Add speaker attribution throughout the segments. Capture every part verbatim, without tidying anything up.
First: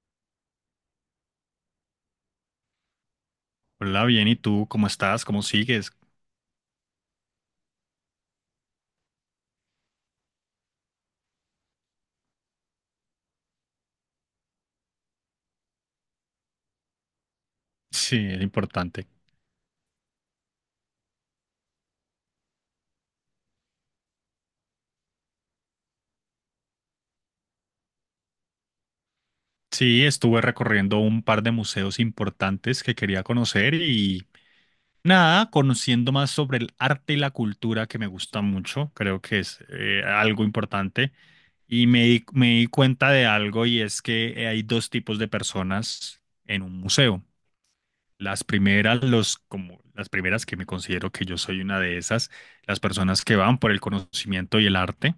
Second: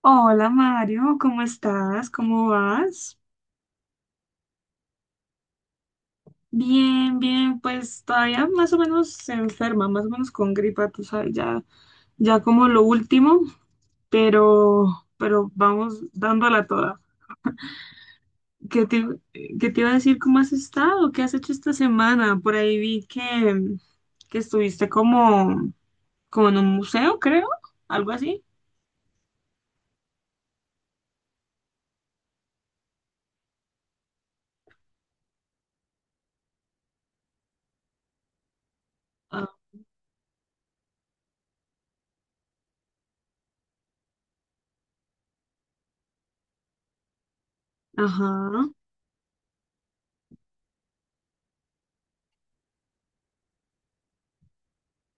Speaker 1: Hola Mario, ¿cómo estás? ¿Cómo vas?
Speaker 2: Hola, bien, ¿y tú cómo estás? ¿Cómo sigues?
Speaker 1: Bien, bien, pues todavía más o menos enferma, más o menos con gripa, tú sabes, ya, ya como lo último, pero, pero vamos dándola toda.
Speaker 2: Sí, es
Speaker 1: ¿Qué te,
Speaker 2: importante.
Speaker 1: qué te iba a decir? ¿Cómo has estado? ¿Qué has hecho esta semana? Por ahí vi que, que estuviste como, como en un museo, creo, algo así.
Speaker 2: Sí, estuve recorriendo un par de museos importantes que quería conocer y nada, conociendo más sobre el arte y la cultura que me gusta mucho, creo que
Speaker 1: Ah.
Speaker 2: es eh, algo importante. Y me di, me di cuenta de algo y es que hay dos tipos de personas en un museo. Las
Speaker 1: Ajá.
Speaker 2: primeras, los, como las primeras que me considero que yo soy una de esas, las personas que van por el conocimiento y el arte,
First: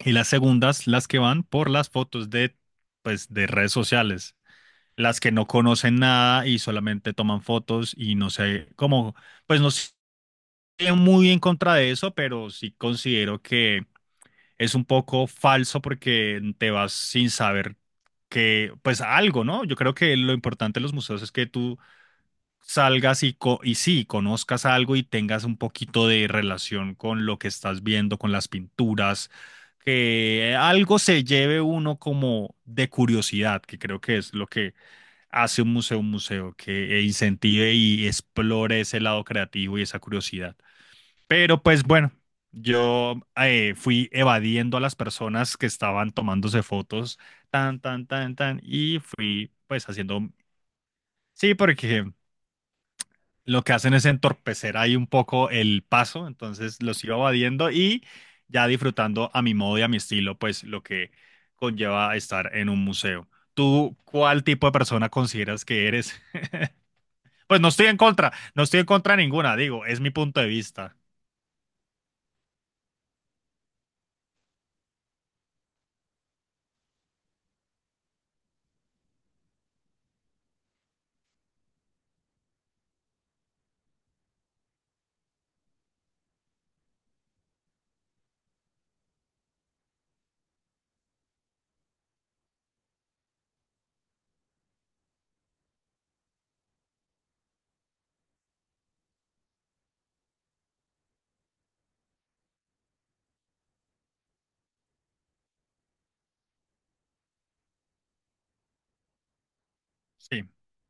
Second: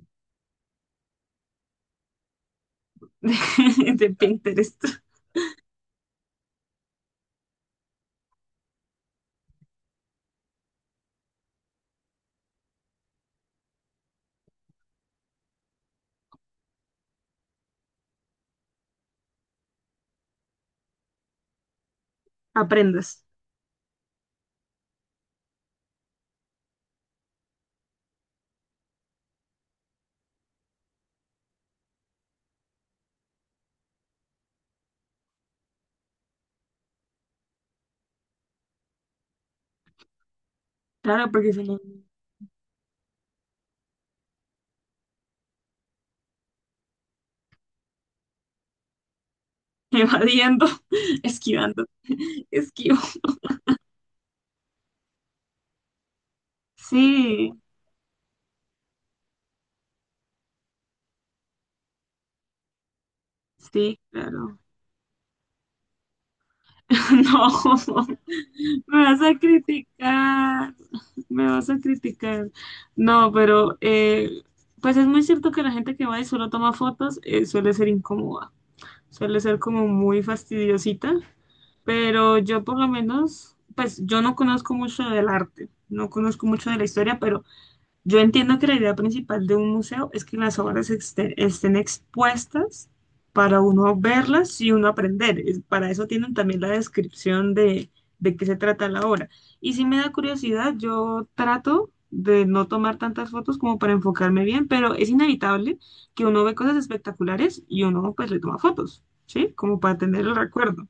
Speaker 2: y las segundas, las que van por las fotos de, pues, de redes
Speaker 1: De
Speaker 2: sociales,
Speaker 1: Pinterest.
Speaker 2: las que no conocen nada y solamente toman fotos y no sé, como, pues no estoy muy en contra de eso, pero sí considero que es un poco falso porque te vas sin saber que, pues algo, ¿no? Yo creo que lo importante de los museos es que tú
Speaker 1: Aprendas.
Speaker 2: salgas y, co- y sí, conozcas algo y tengas un poquito de relación con lo que estás viendo, con las pinturas, que algo se lleve uno como de curiosidad, que creo que es lo que hace un museo un museo, que incentive y explore ese lado creativo y esa curiosidad.
Speaker 1: Claro, porque
Speaker 2: Pero
Speaker 1: si no.
Speaker 2: pues bueno, yo eh, fui evadiendo a las personas que estaban tomándose fotos, tan, tan, tan, tan, y fui pues haciendo...
Speaker 1: Evadiendo,
Speaker 2: Sí,
Speaker 1: esquivando,
Speaker 2: porque
Speaker 1: esquivo.
Speaker 2: lo que hacen es entorpecer ahí un poco el paso, entonces los iba
Speaker 1: Sí,
Speaker 2: evadiendo y ya disfrutando a mi modo y a mi estilo, pues lo que conlleva estar en un museo. ¿Tú
Speaker 1: sí,
Speaker 2: cuál
Speaker 1: claro.
Speaker 2: tipo de persona consideras que eres? Pues no
Speaker 1: No,
Speaker 2: estoy en contra, no estoy en
Speaker 1: me
Speaker 2: contra
Speaker 1: vas
Speaker 2: de
Speaker 1: a
Speaker 2: ninguna, digo, es mi punto de
Speaker 1: criticar,
Speaker 2: vista.
Speaker 1: me vas a criticar. No, pero eh, pues es muy cierto que la gente que va y solo toma fotos eh, suele ser incómoda, suele ser como muy fastidiosita, pero yo por lo menos, pues yo no conozco mucho del arte, no conozco mucho de la historia, pero yo entiendo que la idea principal de un museo es que las obras exte- estén expuestas para uno verlas y uno aprender. Es- Para eso tienen también la descripción de, de qué se trata la obra. Y si me da curiosidad, yo trato de no tomar tantas fotos como para enfocarme bien, pero es inevitable que uno ve cosas espectaculares y uno pues le toma fotos, ¿sí? Como para tener el
Speaker 2: Sí,
Speaker 1: recuerdo.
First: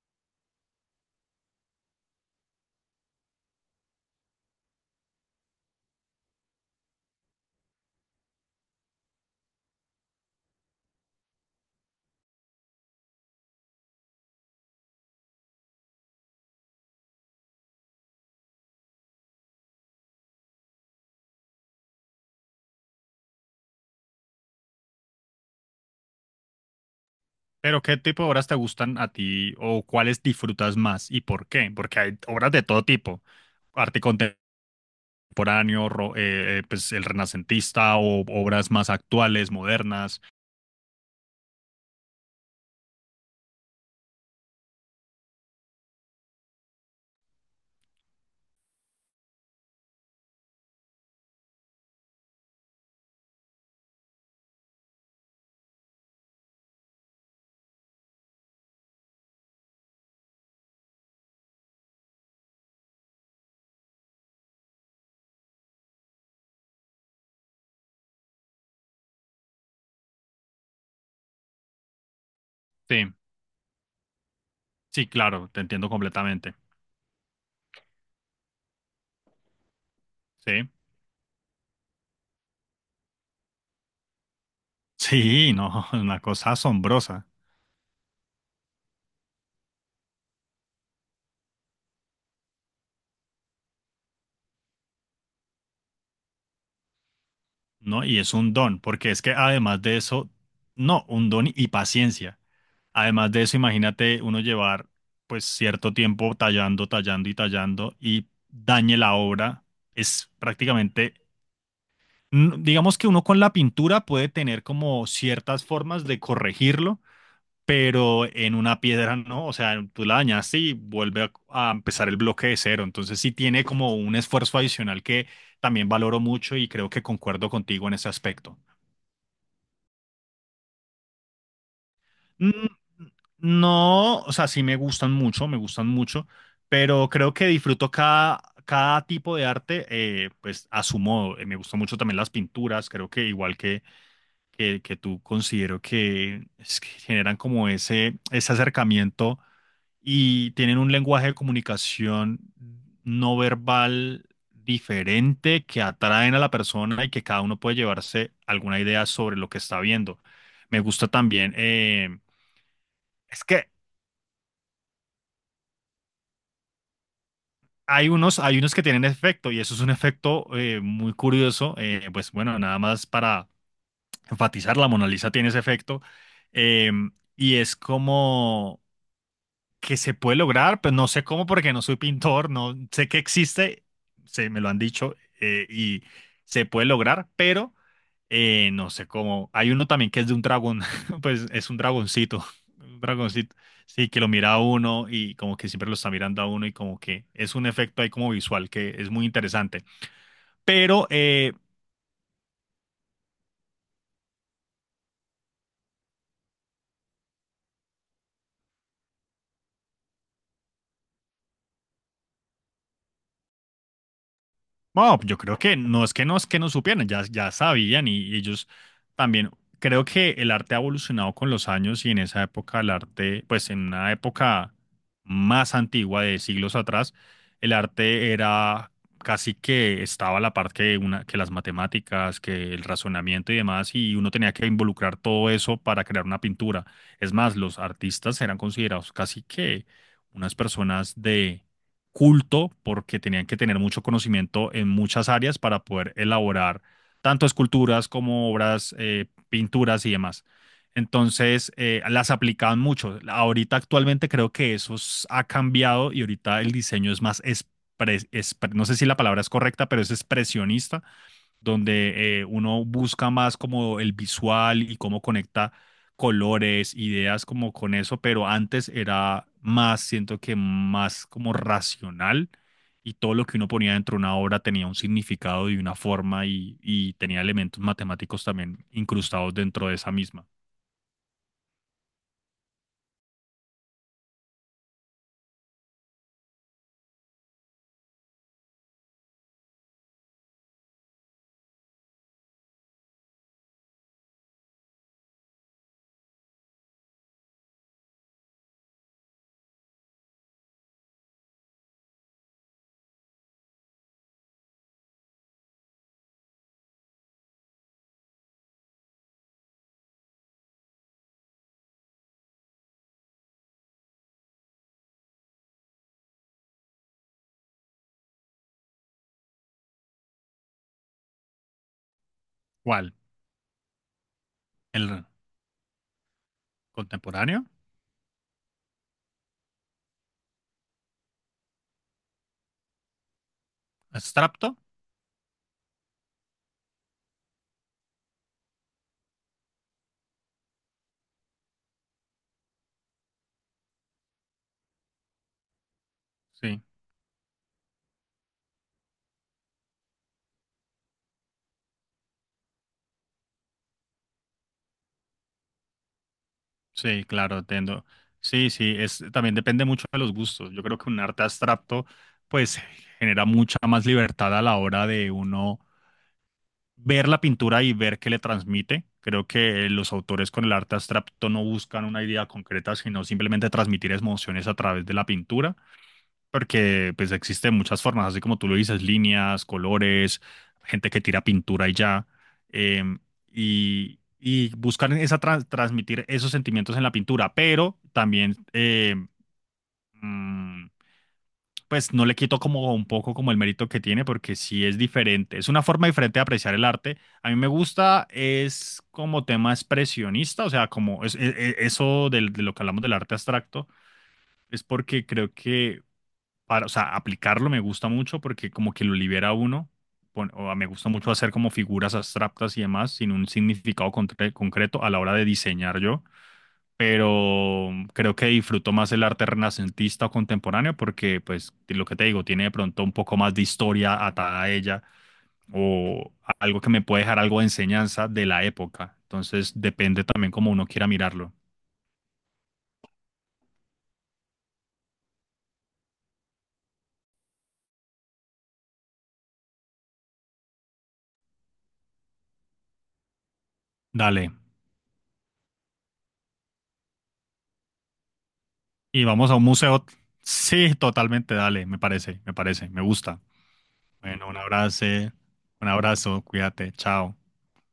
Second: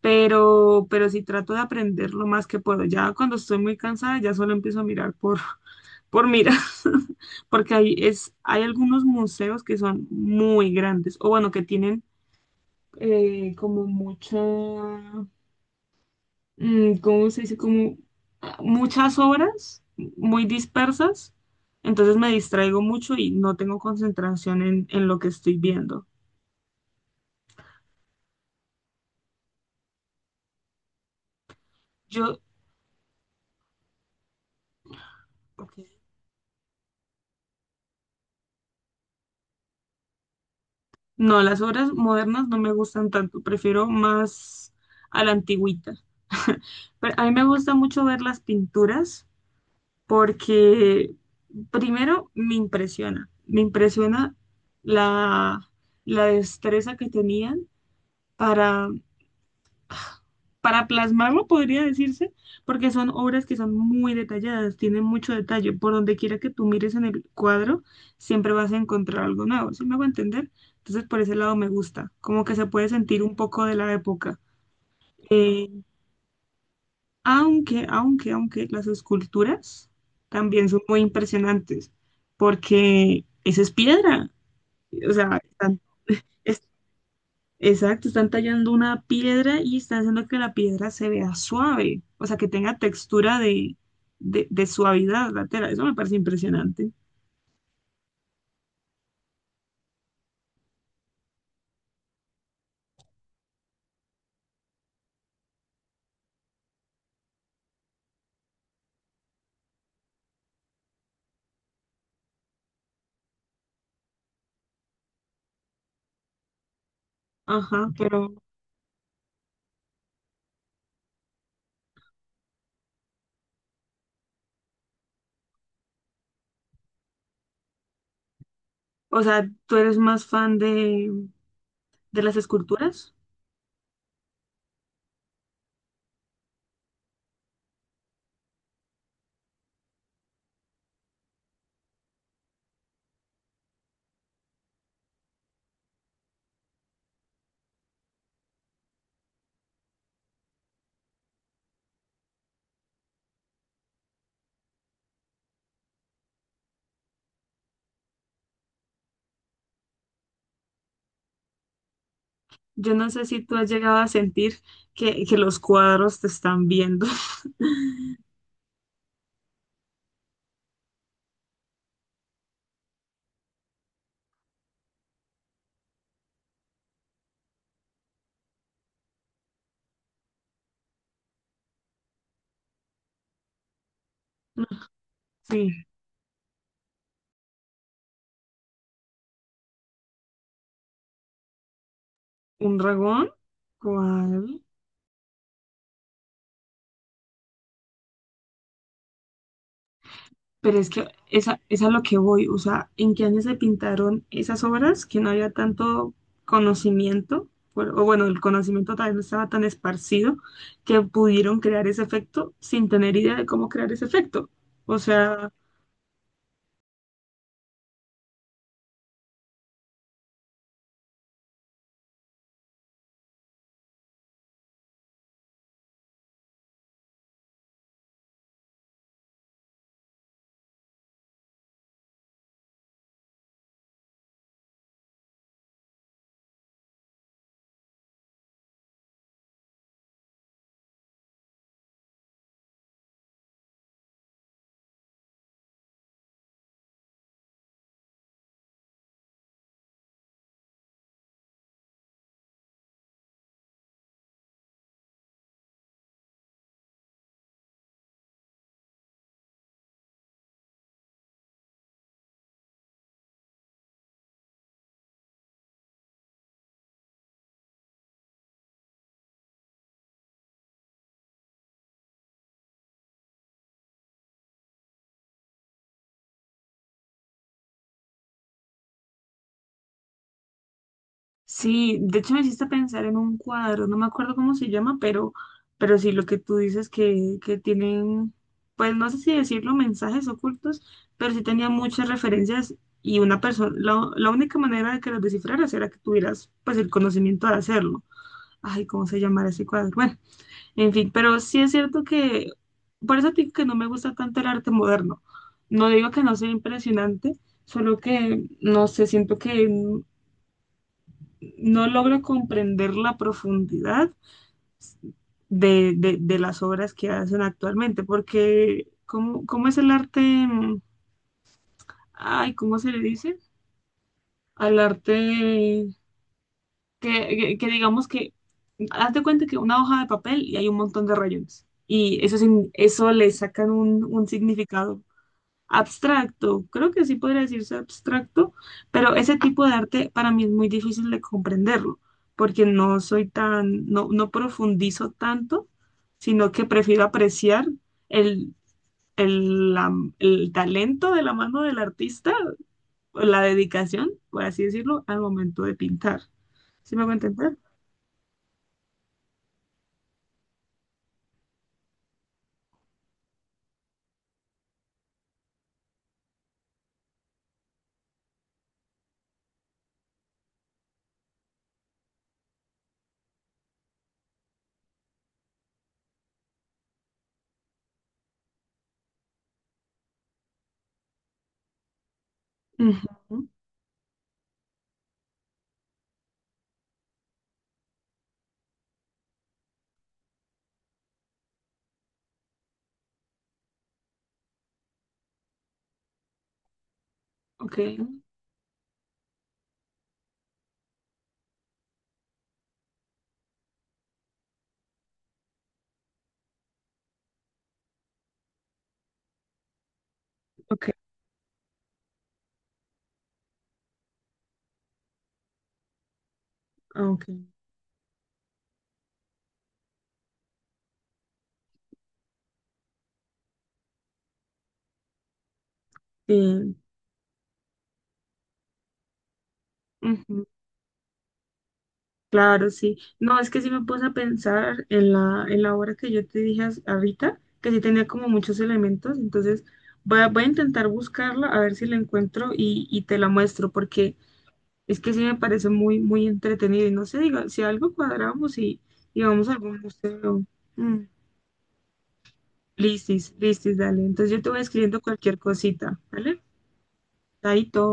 Speaker 1: Pero, pero sí trato de aprender lo más que puedo. Ya cuando estoy muy cansada, ya solo empiezo a mirar por por mira, porque hay, es, hay algunos museos que son muy grandes, o bueno, que tienen eh, como mucha, mm, ¿cómo se dice? Como ah, muchas obras muy dispersas, entonces me distraigo mucho y no tengo concentración en, en lo que estoy viendo.
Speaker 2: pero ¿qué tipo de obras te gustan a ti o cuáles disfrutas más y por qué? Porque hay
Speaker 1: Yo.
Speaker 2: obras de todo tipo, arte
Speaker 1: Ok.
Speaker 2: contemporáneo, ro- eh, eh, pues el renacentista o obras más actuales, modernas.
Speaker 1: No, las obras modernas no me gustan tanto, prefiero más a la antigüita. Pero a mí me gusta mucho ver las pinturas porque primero me impresiona, me impresiona la, la destreza que tenían para, para plasmarlo, podría decirse, porque son obras que son muy detalladas, tienen mucho detalle. Por donde quiera que tú mires en el cuadro, siempre vas a encontrar algo nuevo, ¿sí me hago entender? Entonces, por ese lado me gusta, como que se puede
Speaker 2: Sí.
Speaker 1: sentir un poco de la época.
Speaker 2: Sí, claro, te
Speaker 1: Eh,
Speaker 2: entiendo completamente.
Speaker 1: Aunque, aunque, aunque las esculturas también
Speaker 2: Sí.
Speaker 1: son muy impresionantes, porque esa es piedra. O sea,
Speaker 2: Sí, no,
Speaker 1: están,
Speaker 2: es una cosa
Speaker 1: es-
Speaker 2: asombrosa,
Speaker 1: exacto, están tallando una piedra y están haciendo que la piedra se vea suave, o sea, que tenga textura de, de, de suavidad la tela. Eso me parece impresionante.
Speaker 2: ¿no? Y es un don, porque es que además de eso, no, un don y paciencia. Además de eso, imagínate uno llevar pues cierto tiempo tallando, tallando y tallando y dañe la obra. Es prácticamente, n- digamos que uno con la pintura puede tener como ciertas formas de corregirlo,
Speaker 1: Ajá,
Speaker 2: pero
Speaker 1: pero,
Speaker 2: en una piedra no, o sea, tú la dañaste y vuelve a, a empezar el bloque de cero, entonces sí tiene como un esfuerzo adicional que también valoro mucho y creo que concuerdo contigo en ese aspecto.
Speaker 1: o sea, ¿tú eres más fan de, de las
Speaker 2: Mm,
Speaker 1: esculturas?
Speaker 2: No, o sea, sí me gustan mucho, me gustan mucho, pero creo que disfruto cada, cada tipo de arte, eh, pues a su modo. Eh, me gustan mucho también las pinturas, creo que igual que que, que tú considero que, es que generan como ese, ese acercamiento y tienen un lenguaje de comunicación no verbal diferente que atraen a la persona y que cada uno puede llevarse alguna idea sobre lo que está viendo. Me gusta también, eh,
Speaker 1: Yo no sé
Speaker 2: es
Speaker 1: si tú has
Speaker 2: que
Speaker 1: llegado a sentir que, que los cuadros te están viendo.
Speaker 2: hay unos, hay unos que tienen efecto y eso es un efecto eh, muy curioso, eh, pues bueno, nada más para enfatizar, la Mona Lisa tiene ese efecto, eh, y es como que se puede lograr, pero no sé cómo porque no soy pintor, no sé que existe, se me lo han dicho, eh,
Speaker 1: Sí.
Speaker 2: y se puede lograr, pero eh, no sé cómo. Hay uno también que es de un dragón, pues es un dragoncito,
Speaker 1: ¿Un
Speaker 2: un
Speaker 1: dragón?
Speaker 2: dragoncito, sí, que lo mira a
Speaker 1: ¿Cuál?
Speaker 2: uno y como que siempre lo está mirando a uno y como que es un efecto ahí como visual que es muy interesante.
Speaker 1: Pero es que
Speaker 2: Pero eh,
Speaker 1: esa, es a lo que voy, o sea, ¿en qué año se pintaron esas obras que no había tanto conocimiento? Por- O bueno, el conocimiento tal vez no estaba tan esparcido que pudieron crear ese efecto sin tener idea de cómo crear ese efecto. O
Speaker 2: Bueno, yo
Speaker 1: sea,
Speaker 2: creo que no es que no es que no supieran, ya, ya sabían y, y ellos también. Creo que el arte ha evolucionado con los años y en esa época el arte, pues en una época más antigua de siglos atrás, el arte era casi que estaba a la par que, una, que las matemáticas, que el razonamiento y demás, y uno tenía que involucrar todo eso para crear una pintura. Es más, los artistas eran considerados casi que unas personas de culto, porque tenían que tener mucho conocimiento en muchas áreas para poder elaborar tanto esculturas como obras, eh, pinturas y demás. Entonces, eh, las aplicaban mucho. Ahorita actualmente creo que eso s- ha cambiado y ahorita el diseño es más, expre- expre- no sé si la palabra es correcta, pero es expresionista, donde eh, uno busca más como el visual y cómo conecta colores, ideas como con eso, pero antes era más, siento que más como racional, y todo lo que uno ponía dentro de una obra tenía un significado y una forma y, y tenía elementos matemáticos también incrustados dentro de esa misma.
Speaker 1: sí, de hecho me hiciste pensar en un cuadro, no me acuerdo cómo se llama, pero, pero sí lo que tú dices que, que tienen, pues no sé si decirlo, mensajes ocultos, pero sí tenía muchas referencias y una persona, la, la única manera de que los descifraras era que tuvieras pues el conocimiento de hacerlo. Ay, ¿cómo se llamará ese cuadro? Bueno, en fin, pero sí es cierto que, por eso te digo que no me gusta tanto el arte moderno. No digo que no sea impresionante, solo que, no sé, siento que no logro comprender la profundidad de, de- de las obras que hacen actualmente, porque ¿cómo, cómo es el arte? mm, Ay, ¿cómo se le
Speaker 2: ¿Cuál?
Speaker 1: dice? Al
Speaker 2: ¿El
Speaker 1: arte que, que-
Speaker 2: contemporáneo?
Speaker 1: que digamos que, haz de cuenta que una hoja de papel y hay un montón de rayones. Y eso, sin- eso le sacan un, un
Speaker 2: ¿Abstracto?
Speaker 1: significado abstracto, creo que sí podría decirse abstracto, pero ese tipo de arte para mí es muy difícil de comprenderlo, porque no soy tan, no, no profundizo tanto, sino que
Speaker 2: Sí.
Speaker 1: prefiero apreciar el, el, la- el talento de la mano del artista, o la dedicación, por así decirlo, al momento de pintar. ¿Sí me voy a
Speaker 2: Sí,
Speaker 1: entender?
Speaker 2: claro, entiendo. Sí, sí, es, también depende mucho de los gustos. Yo creo que un arte abstracto, pues, genera mucha más libertad a la hora de uno ver la pintura y ver qué le transmite. Creo que los autores con el arte abstracto no buscan una idea concreta, sino simplemente transmitir emociones a través de la pintura. Porque pues existen muchas formas, así como tú lo dices, líneas, colores, gente que tira pintura y ya. em,
Speaker 1: Ujú.
Speaker 2: y, y buscar esa tra- transmitir esos sentimientos en la pintura, pero también em, mm, pues no le quito como un poco como el mérito que tiene, porque sí es diferente. Es una forma diferente de apreciar el arte. A mí me
Speaker 1: Ok,
Speaker 2: gusta, es como tema expresionista, o sea, como es, e- e- eso del- de lo que hablamos del arte abstracto, es porque creo que para, o sea, aplicarlo me gusta mucho porque como que lo libera a uno, pon- o a- me
Speaker 1: ok,
Speaker 2: gusta mucho hacer como figuras abstractas y demás sin un significado concre- concreto a la hora de diseñar yo,
Speaker 1: ok.
Speaker 2: pero mm, creo que disfruto más el arte renacentista o contemporáneo porque, pues, lo que te digo, tiene de pronto un poco más de historia atada a ella o a-
Speaker 1: Sí.
Speaker 2: algo que me puede dejar algo de enseñanza de la época. Entonces, depende también cómo uno quiera mirarlo.
Speaker 1: Claro, sí. No, es que sí me puse a pensar en la, en la obra que yo te dije as- ahorita, que sí tenía como muchos elementos, entonces voy a, voy a intentar buscarla, a ver si la encuentro y, y te la muestro, porque
Speaker 2: Dale.
Speaker 1: es que sí me parece muy, muy entretenido y no sé, diga, si algo cuadramos y, y
Speaker 2: Y
Speaker 1: vamos
Speaker 2: vamos
Speaker 1: a
Speaker 2: a un
Speaker 1: algún
Speaker 2: museo.
Speaker 1: museo.
Speaker 2: Sí,
Speaker 1: Mm,
Speaker 2: totalmente, dale, me parece, me parece, me
Speaker 1: Listis,
Speaker 2: gusta.
Speaker 1: listis, dale. Entonces yo te
Speaker 2: Bueno, un
Speaker 1: voy escribiendo
Speaker 2: abrazo,
Speaker 1: cualquier
Speaker 2: un
Speaker 1: cosita, ¿vale?
Speaker 2: abrazo, cuídate, chao.
Speaker 1: Chaito.